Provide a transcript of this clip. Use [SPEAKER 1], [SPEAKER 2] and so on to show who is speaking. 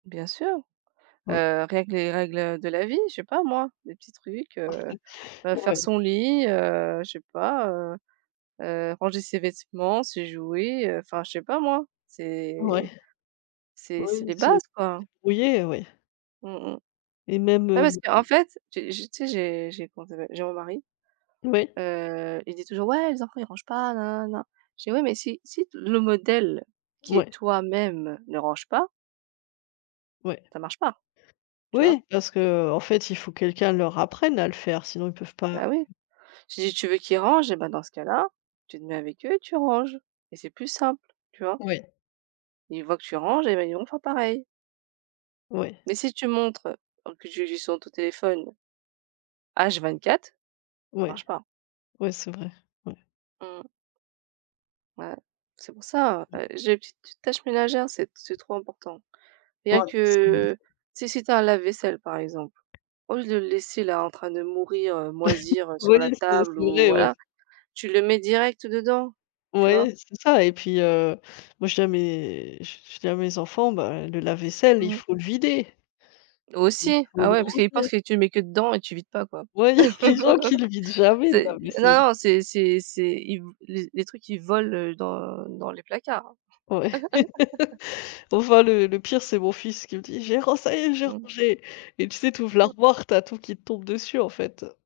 [SPEAKER 1] Bien sûr.
[SPEAKER 2] Moui.
[SPEAKER 1] Heu, rien que les règles, heu, de la vie, je sais pas moi, des petits trucs, heu heu, faire
[SPEAKER 2] Ouais.
[SPEAKER 1] son lit, heu, je sais pas, heu heu, ranger ses vêtements, ses jouets, heu, enfin, je sais pas moi.
[SPEAKER 2] Ouais.
[SPEAKER 1] C'est c'est c'est
[SPEAKER 2] Oui,
[SPEAKER 1] les
[SPEAKER 2] c'est
[SPEAKER 1] bases, quoi.
[SPEAKER 2] débrouillé, ouais.
[SPEAKER 1] Mmh mh.
[SPEAKER 2] Et même,
[SPEAKER 1] Ouais parce
[SPEAKER 2] heu
[SPEAKER 1] qu'en fait, j'ai j'ai tu sais, j'ai j'ai comment ça s'appelle, j'ai mon mari,
[SPEAKER 2] Oui.
[SPEAKER 1] heu, il dit toujours: «Ouais, les enfants, ils rangent pas», nananana. Je dis: «Ouais, mais si si t le modèle qui est
[SPEAKER 2] Ouais.
[SPEAKER 1] toi même ne range pas»
[SPEAKER 2] Ouais.
[SPEAKER 1] «ça marche pas, tu vois?»
[SPEAKER 2] Oui, parce que, heu, en fait, il faut quelqu'un leur apprenne à le faire sinon ils peuvent pas.
[SPEAKER 1] Bah oui. J'ai dit: «Tu veux qu'ils rangent et bah, dans ce cas là, tu te mets avec eux et tu ranges et c'est plus simple, tu vois?»
[SPEAKER 2] Oui.
[SPEAKER 1] Ils voient que tu ranges et beh, ils vont faire pareil.
[SPEAKER 2] Oui.
[SPEAKER 1] Mais si tu montres donc que tu es juste sur ton téléphone H24.
[SPEAKER 2] Oui,
[SPEAKER 1] Marche pas.
[SPEAKER 2] oui, c'est vrai. Ouais.
[SPEAKER 1] Mmh. Ouais. C'est pour ça, heu heu, j'ai une petite tite tâche ménagère c'est c'est trop important.
[SPEAKER 2] Ouais,
[SPEAKER 1] Bien
[SPEAKER 2] c'est vrai.
[SPEAKER 1] que, heu, si si tu as un lave-vaisselle, par exemple, au lieu de le laisser là, en train de mourir, heu, moisir, heu,
[SPEAKER 2] Oui,
[SPEAKER 1] sur la
[SPEAKER 2] c'est
[SPEAKER 1] table
[SPEAKER 2] c'est
[SPEAKER 1] ou
[SPEAKER 2] vrai, oui.
[SPEAKER 1] voilà, tu le mets direct dedans, tu vois?
[SPEAKER 2] Oui, c'est ça et puis, heu, moi, je dis à mes je je je dis à mes enfants: «Bah et le lave-vaisselle, il
[SPEAKER 1] Mmh.
[SPEAKER 2] faut le vider». Il
[SPEAKER 1] Aussi!
[SPEAKER 2] faut
[SPEAKER 1] Ah
[SPEAKER 2] le
[SPEAKER 1] ouais, parce qu'eux, ils pensent
[SPEAKER 2] vider.
[SPEAKER 1] que tu mets que dedans et tu vides pas, quoi.
[SPEAKER 2] Ouais, les gens qui le vident jamais le
[SPEAKER 1] C'est non
[SPEAKER 2] lave-vaisselle.
[SPEAKER 1] non, c'est c'est c'est ils v les les trucs, ils volent, heu, dans dans les placards, hein.
[SPEAKER 2] Ouais. Enfin, le le pire c'est mon fils qui me dit: «J'ai ran ça y est, j'ai
[SPEAKER 1] Mmh.
[SPEAKER 2] rangé! Et tu sais, tu ouvres
[SPEAKER 1] Mmh.
[SPEAKER 2] l'armoire, tu as tout qui te tombe dessus, en fait, heu